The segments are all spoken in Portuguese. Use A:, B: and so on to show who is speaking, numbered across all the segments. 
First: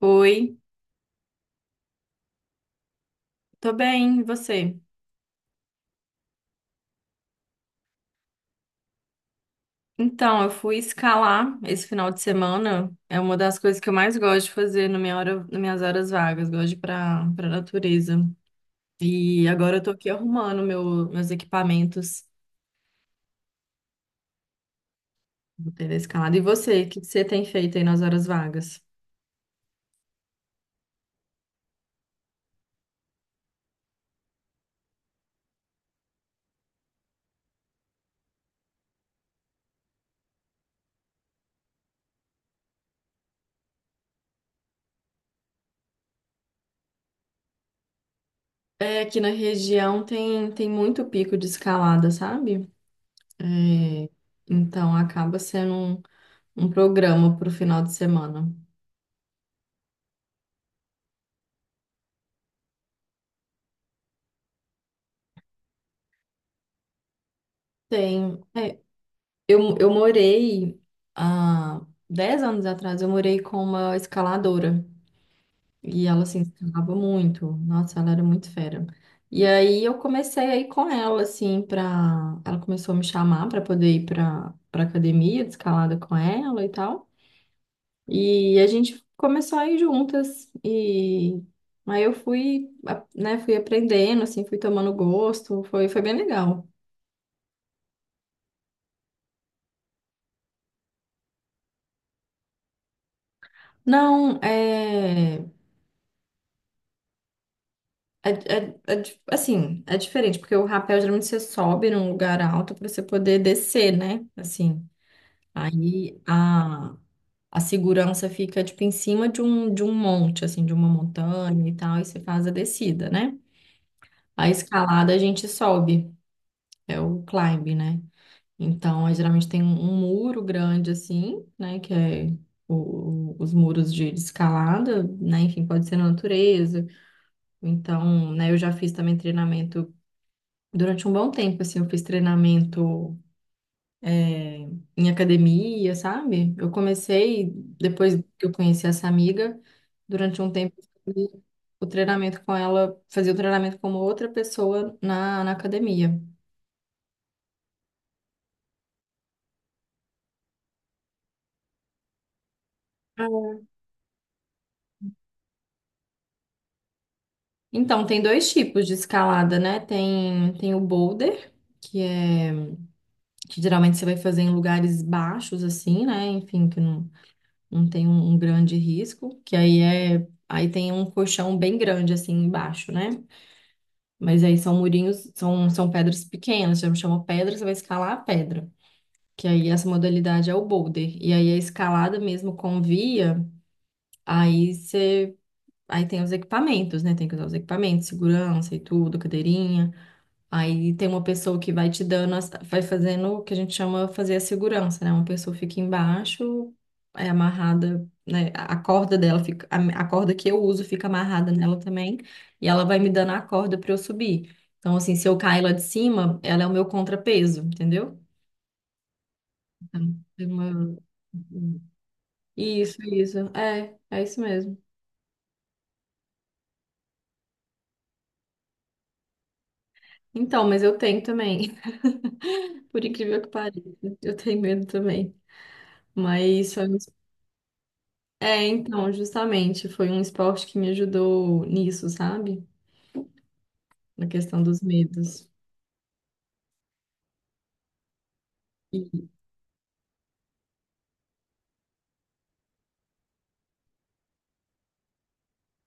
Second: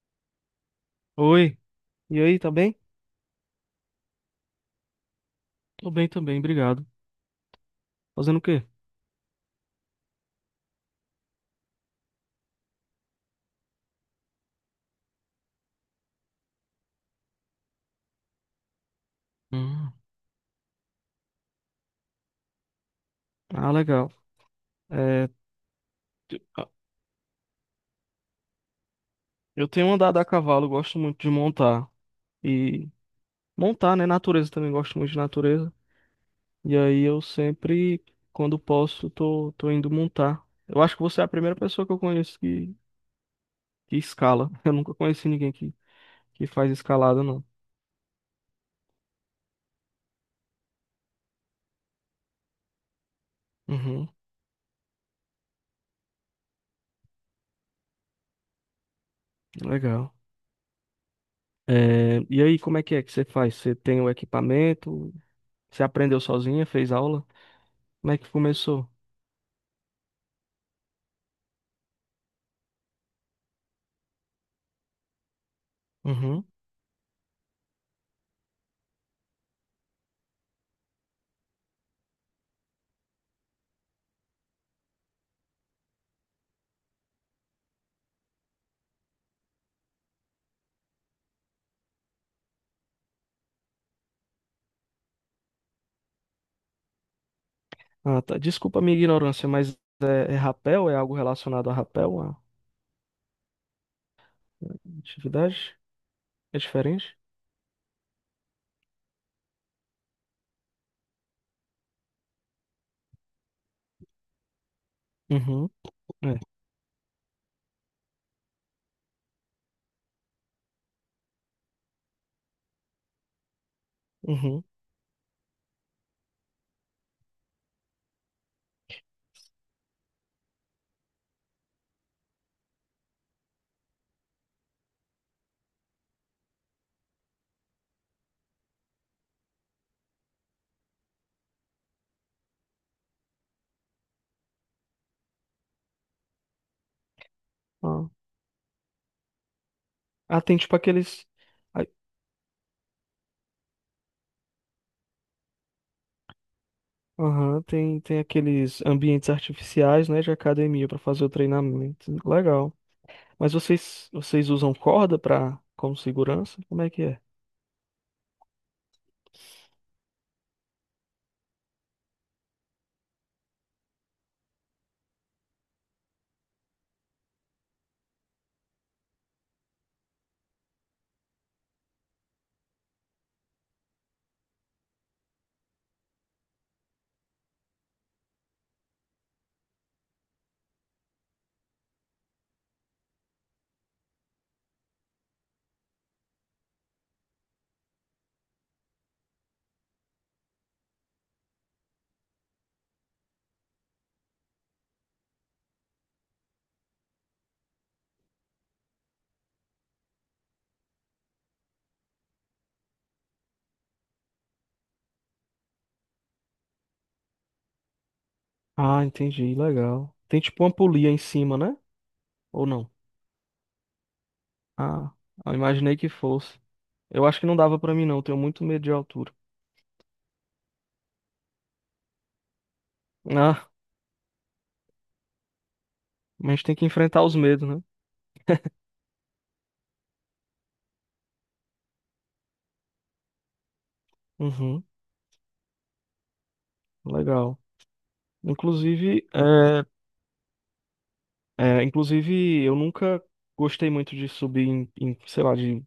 A: Oi,
B: Oi, e aí, tá bem?
A: tô bem, e você?
B: Tô bem também, obrigado. Fazendo o quê?
A: Então, eu fui escalar esse final de semana. É uma das coisas que eu mais gosto de fazer na nas minhas horas vagas. Gosto de ir pra natureza. E agora eu tô
B: Hum.
A: aqui arrumando meus equipamentos.
B: Ah, legal. É,
A: Vou ter a escalada. E
B: t- ah,
A: você, o que que você tem feito aí nas horas vagas?
B: eu tenho andado a cavalo, gosto muito de montar. E montar, né? Natureza também, gosto muito de natureza. E aí eu sempre, quando posso, tô indo montar. Eu acho que você é a primeira pessoa que eu conheço que escala. Eu nunca conheci ninguém que faz escalada, não.
A: É, aqui na região tem muito pico de escalada, sabe?
B: Uhum,
A: É, então acaba sendo um programa pro final de semana.
B: legal. É, e aí, como é que você faz? Você tem o equipamento? Você aprendeu sozinha? Fez aula? Como é que
A: Tem.
B: começou?
A: Eu morei há 10 anos atrás, eu morei com uma escaladora. E ela, assim,
B: Uhum.
A: escalava muito. Nossa, ela era muito fera. E aí eu comecei a ir com ela, assim, pra... Ela começou a me chamar pra poder ir pra academia de escalada com ela e tal. E a gente começou a ir juntas. E aí eu fui, né, fui aprendendo, assim, fui tomando gosto. Foi bem legal.
B: Ah, tá. Desculpa a minha ignorância, mas é, é rapel? É algo relacionado a rapel? A
A: Não, é...
B: atividade? É diferente?
A: É, é assim, é diferente, porque o rapel geralmente você sobe num lugar alto para você poder descer, né? Assim,
B: Uhum.
A: aí
B: É.
A: a, a segurança fica, tipo, em cima de de um monte, assim, de uma montanha e tal, e você faz a descida, né? A
B: Uhum.
A: escalada a gente sobe, é o climb, né? Então, aí, geralmente tem um muro grande, assim, né? Que é os muros de escalada, né? Enfim, pode ser na natureza. Então, né, eu já fiz também treinamento durante um bom tempo, assim, eu fiz treinamento, é, em academia, sabe? Eu comecei,
B: Ah.
A: depois que eu conheci essa amiga,
B: Ah,
A: durante um
B: tem tipo
A: tempo, eu
B: aqueles.
A: fazia o
B: ai,
A: treinamento com ela, fazia o treinamento como outra pessoa na academia.
B: Aham, tem, tem aqueles ambientes artificiais, né, de academia para fazer o treinamento. Legal.
A: Ah.
B: Mas vocês usam corda para como segurança? Como é que é?
A: Então, tem dois tipos de escalada, né? Tem o boulder, que é que geralmente você vai fazer em lugares baixos, assim, né? Enfim, que não, não tem um grande risco, que aí tem um colchão bem grande assim embaixo, né? Mas aí são murinhos, são pedras pequenas, já me chamou pedra, você vai escalar a pedra. Que aí essa modalidade é o boulder. E aí a escalada mesmo com via, aí você aí tem os equipamentos, né? Tem que usar os equipamentos, segurança e tudo, cadeirinha. Aí tem uma pessoa que vai te dando, vai fazendo o que a gente chama fazer a segurança, né? Uma pessoa fica embaixo, é amarrada, né? A corda dela fica, a corda que eu uso fica amarrada nela também, e ela vai me dando a corda para eu subir. Então, assim, se eu cair lá de cima, ela é o meu contrapeso, entendeu?
B: Ah, entendi.
A: Então,
B: Legal. Tem
A: tem
B: tipo uma
A: uma-
B: polia em cima, né? Ou não?
A: Isso, isso. É, é isso mesmo.
B: Ah, eu imaginei que fosse. Eu acho que não dava pra mim não. eu Tenho muito medo de altura.
A: Então, mas eu tenho também. Por incrível que
B: Ah,
A: pareça, eu tenho medo também.
B: mas a gente
A: Mas
B: tem que enfrentar os medos, né?
A: é, então, justamente, foi um esporte que me ajudou nisso, sabe? Na questão dos
B: Uhum,
A: medos.
B: legal. Inclusive,
A: E,
B: é, é, inclusive, eu nunca gostei muito de subir em, em, sei lá, de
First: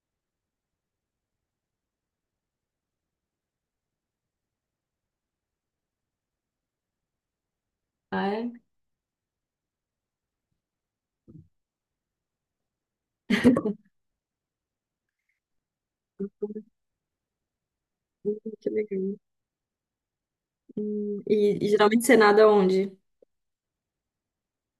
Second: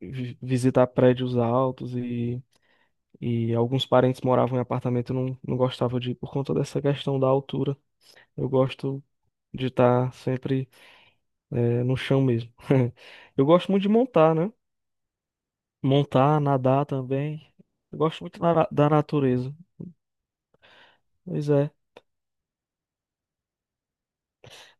B: visitar prédios altos e alguns parentes moravam em apartamento e não, não gostava de ir por conta dessa questão da altura.
A: ah,
B: Eu
A: é?
B: gosto de estar sempre, é, no chão mesmo. Eu gosto muito de montar, né? Montar, nadar também. Eu gosto muito
A: Que
B: da
A: legal.
B: natureza. Pois
A: E, e
B: é.
A: geralmente você nada onde?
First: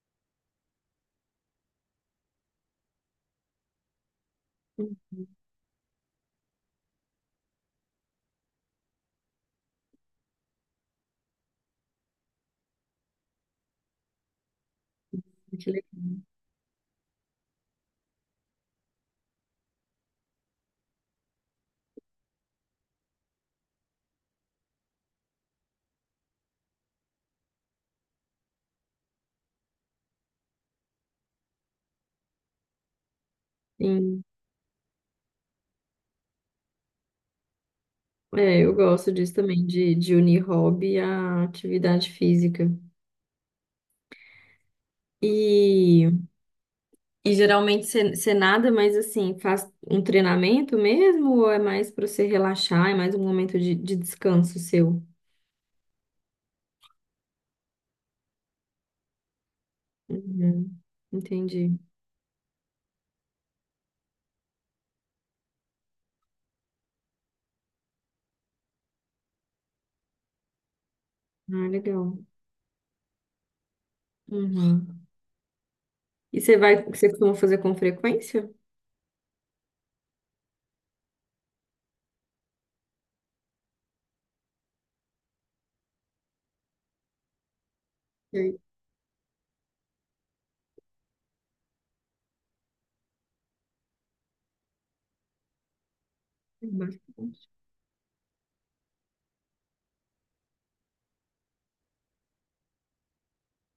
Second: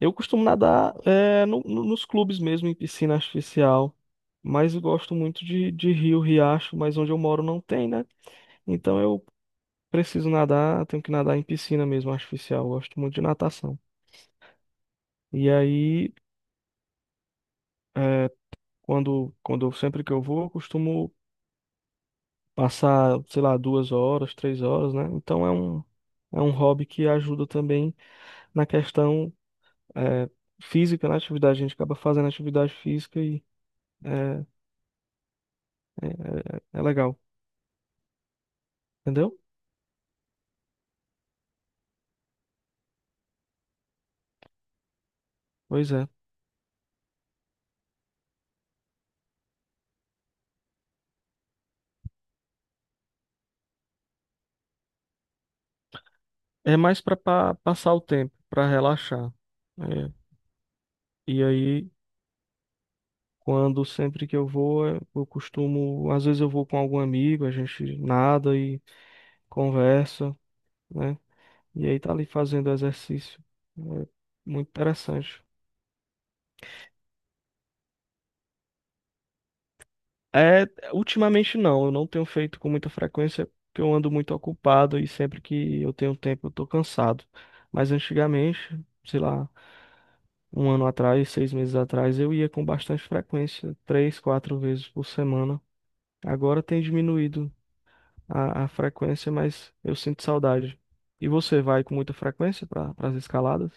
B: Eu costumo nadar é, nos clubes mesmo, em piscina artificial. Mas eu
A: Hum,
B: gosto muito de rio, riacho, mas onde eu moro não tem, né? Então eu preciso nadar, tenho que nadar em piscina mesmo, artificial. Eu gosto muito de natação. E
A: Que
B: aí,
A: legal.
B: é, sempre que eu vou, eu costumo passar, sei lá, duas horas, três horas, né? Então é um hobby que ajuda também na questão, é, física, na atividade. A gente acaba fazendo atividade física e
A: Sim.
B: é, é, é legal.
A: É, eu gosto disso
B: Entendeu?
A: também, de unir hobby à atividade física.
B: Pois é.
A: E, e geralmente você nada, mas assim, faz um treinamento mesmo ou é mais para você relaxar, é mais um momento de descanso seu?
B: É mais pra passar o tempo, pra relaxar. É.
A: Uhum,
B: E
A: entendi.
B: aí, quando sempre que eu vou, é, eu costumo, às vezes eu vou com algum amigo, a gente nada e conversa, né?
A: Ah,
B: E aí tá
A: legal.
B: ali fazendo exercício. É muito
A: Uhum.
B: interessante.
A: E você vai, você costuma fazer com frequência?
B: É, ultimamente não, eu não tenho feito com muita frequência porque eu ando muito ocupado e sempre que eu tenho tempo eu tô cansado. Mas
A: Eu-
B: antigamente, sei lá, um ano atrás, seis meses atrás, eu ia com bastante frequência, três, quatro vezes por semana. Agora tem
A: bastante.
B: diminuído a frequência, mas eu sinto saudade. E você vai com muita frequência para as escaladas?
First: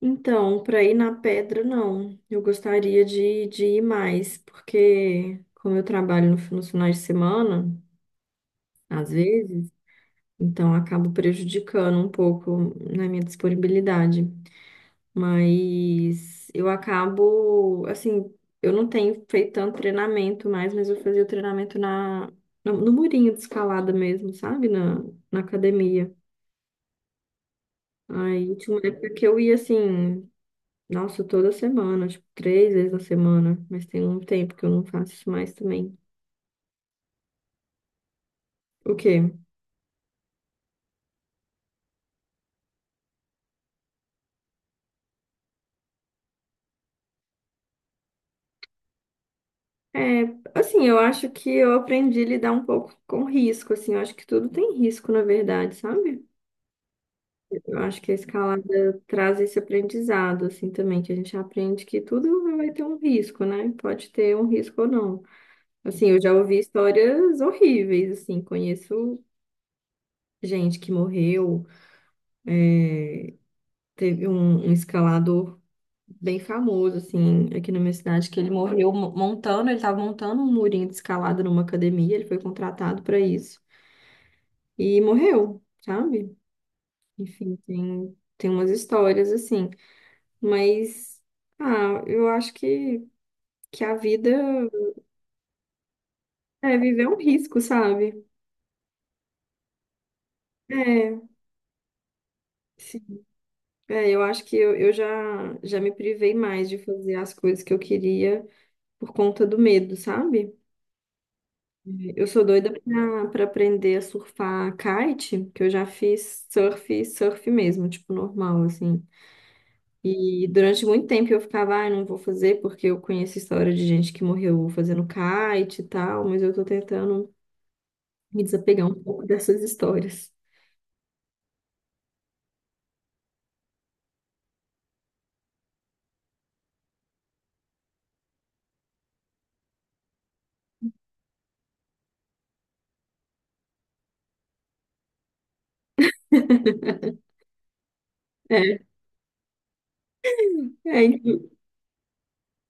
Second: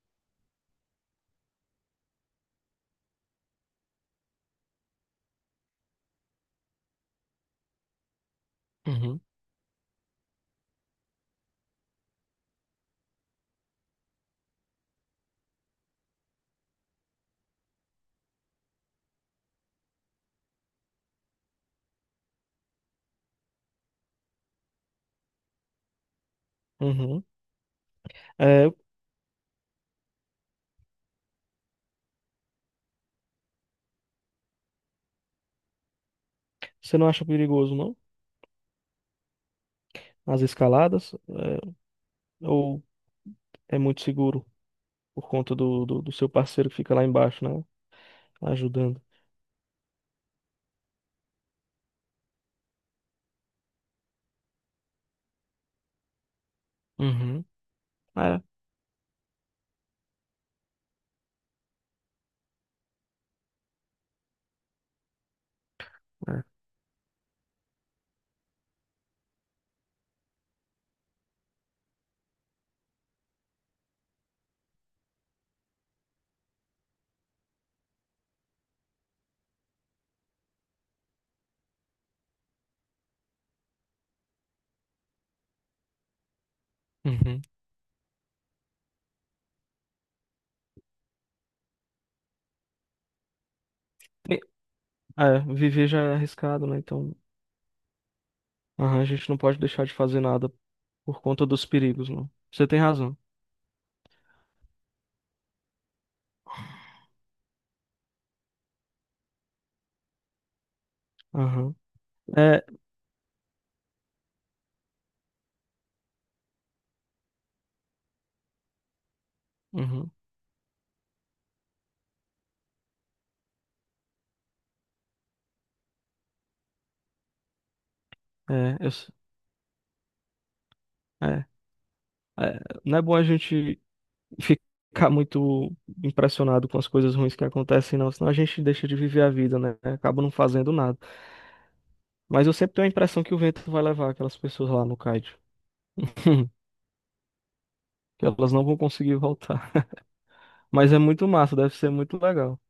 A: Então, para ir na pedra, não. Eu gostaria de ir mais, porque como eu trabalho no nos finais de semana, às
B: Uhum.
A: vezes, então acabo prejudicando um pouco na minha disponibilidade. Mas eu acabo, assim, eu não tenho feito tanto treinamento mais, mas eu fazia o treinamento no murinho de escalada mesmo, sabe? Na academia.
B: Uhum.
A: Aí
B: É,
A: tinha uma época que eu ia assim, nossa, toda semana, tipo, 3 vezes na semana, mas tem um tempo que eu não faço isso mais também.
B: você não acha perigoso, não?
A: O quê?
B: As escaladas? É, ou é muito seguro por conta do seu parceiro que fica lá embaixo, né? Ajudando.
A: É, assim, eu acho que eu aprendi a lidar um pouco com risco, assim, eu acho que tudo tem risco, na verdade, sabe?
B: Uhum.
A: Eu acho que a
B: É,
A: escalada traz esse aprendizado, assim, também, que a gente aprende que tudo vai ter um risco, né? Pode ter um risco ou não. Assim, eu já
B: é.
A: ouvi histórias horríveis, assim, conheço gente que morreu, é, teve um escalador bem famoso, assim, aqui na minha cidade, que ele morreu montando, ele estava montando um murinho de escalada numa academia, ele foi contratado para isso. E morreu, sabe?
B: Uhum.
A: Enfim, tem umas histórias assim. Mas, ah, eu acho que a vida
B: Tem- é, viver já é arriscado,
A: é
B: né?
A: viver
B: Então
A: um risco, sabe?
B: aham, a gente não pode deixar de fazer nada
A: É,
B: por conta dos perigos, não. Você tem
A: sim.
B: razão.
A: É, eu acho que já me privei mais de fazer as coisas que eu queria por conta do medo, sabe?
B: Aham.
A: Eu sou
B: É,
A: doida para aprender a surfar kite, que eu já fiz surf, surf mesmo, tipo normal, assim.
B: uhum,
A: E durante muito tempo eu ficava, ai, não vou fazer, porque eu conheço história de gente que morreu fazendo kite e tal, mas eu tô tentando me
B: é,
A: desapegar um pouco dessas histórias.
B: é, não é bom a gente ficar muito impressionado com as coisas ruins que acontecem, não, senão a gente deixa de viver a vida, né? Acaba não fazendo nada. Mas eu sempre tenho a impressão que o vento vai levar aquelas pessoas lá no Kaiju, que elas não vão
A: É,
B: conseguir voltar. Mas é
A: é,
B: muito massa, deve ser muito legal.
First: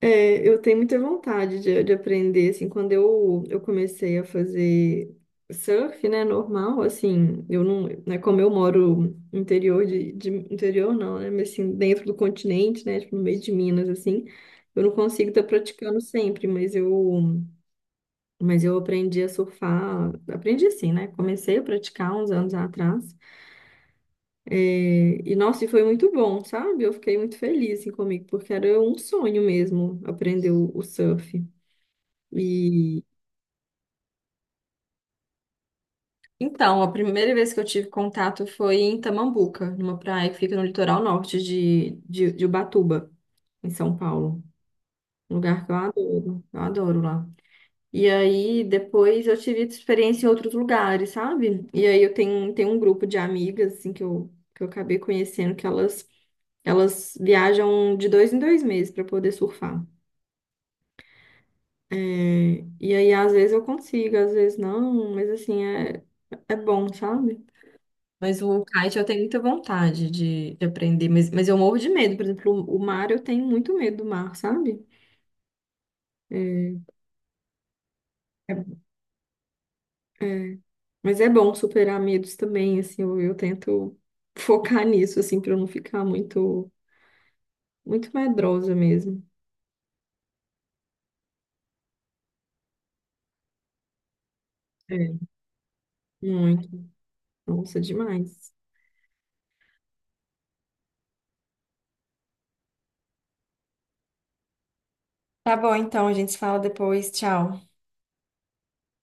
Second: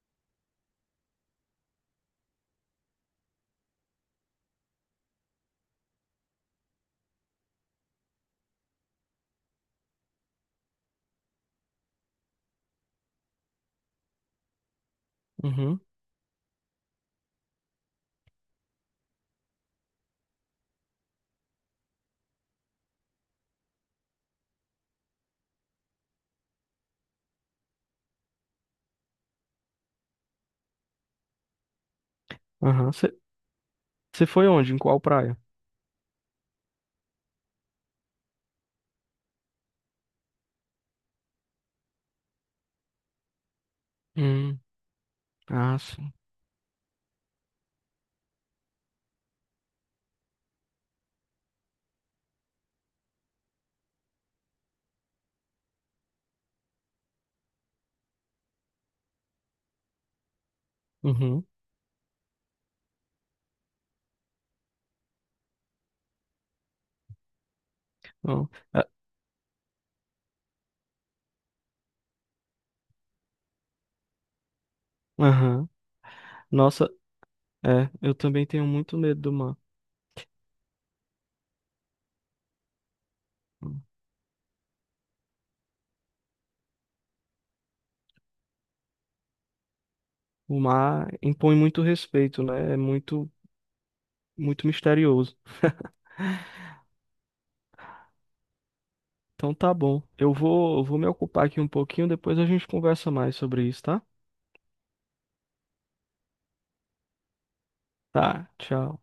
A: É, eu tenho muita vontade de aprender, assim, quando eu comecei a fazer surf, né, normal, assim, eu não, né, como eu moro no interior interior não, né, mas assim, dentro do continente, né, tipo, no meio de Minas, assim, eu não consigo estar
B: Uhum,
A: praticando sempre, mas eu aprendi a surfar, aprendi assim, né, comecei a praticar uns anos atrás, é, e, nossa, e foi muito bom, sabe? Eu fiquei muito feliz, assim, comigo, porque era um sonho mesmo aprender o surf.
B: aham.
A: E
B: Você foi onde? Em qual praia?
A: então, a primeira vez que eu tive contato foi em Tamambuca, numa praia que fica no litoral norte de Ubatuba, em São Paulo.
B: Hum,
A: Um lugar que
B: ah, sim.
A: eu adoro lá. E aí, depois eu tive experiência em outros lugares, sabe? E aí eu tenho um grupo de amigas, assim, que que eu acabei conhecendo, elas viajam de 2 em 2 meses para poder surfar.
B: Uhum.
A: É, e aí, às vezes eu consigo, às vezes não, mas assim, é, é bom, sabe? Mas
B: Bom,
A: o
B: é,
A: kite eu tenho muita vontade de aprender, mas eu morro de medo. Por exemplo, o mar eu tenho muito medo do mar, sabe?
B: aham.
A: É,
B: Nossa, é, eu também tenho muito medo do mar.
A: é, mas é bom superar medos também, assim, eu tento focar nisso, assim, para eu não ficar muito, muito medrosa mesmo.
B: O mar impõe muito respeito, né? É muito, muito
A: É,
B: misterioso.
A: muito. Nossa, demais.
B: Então tá bom. Eu vou me ocupar aqui um pouquinho, depois a gente conversa mais sobre isso, tá?
A: Tá bom, então, a gente se fala depois. Tchau.
B: Tá, tchau.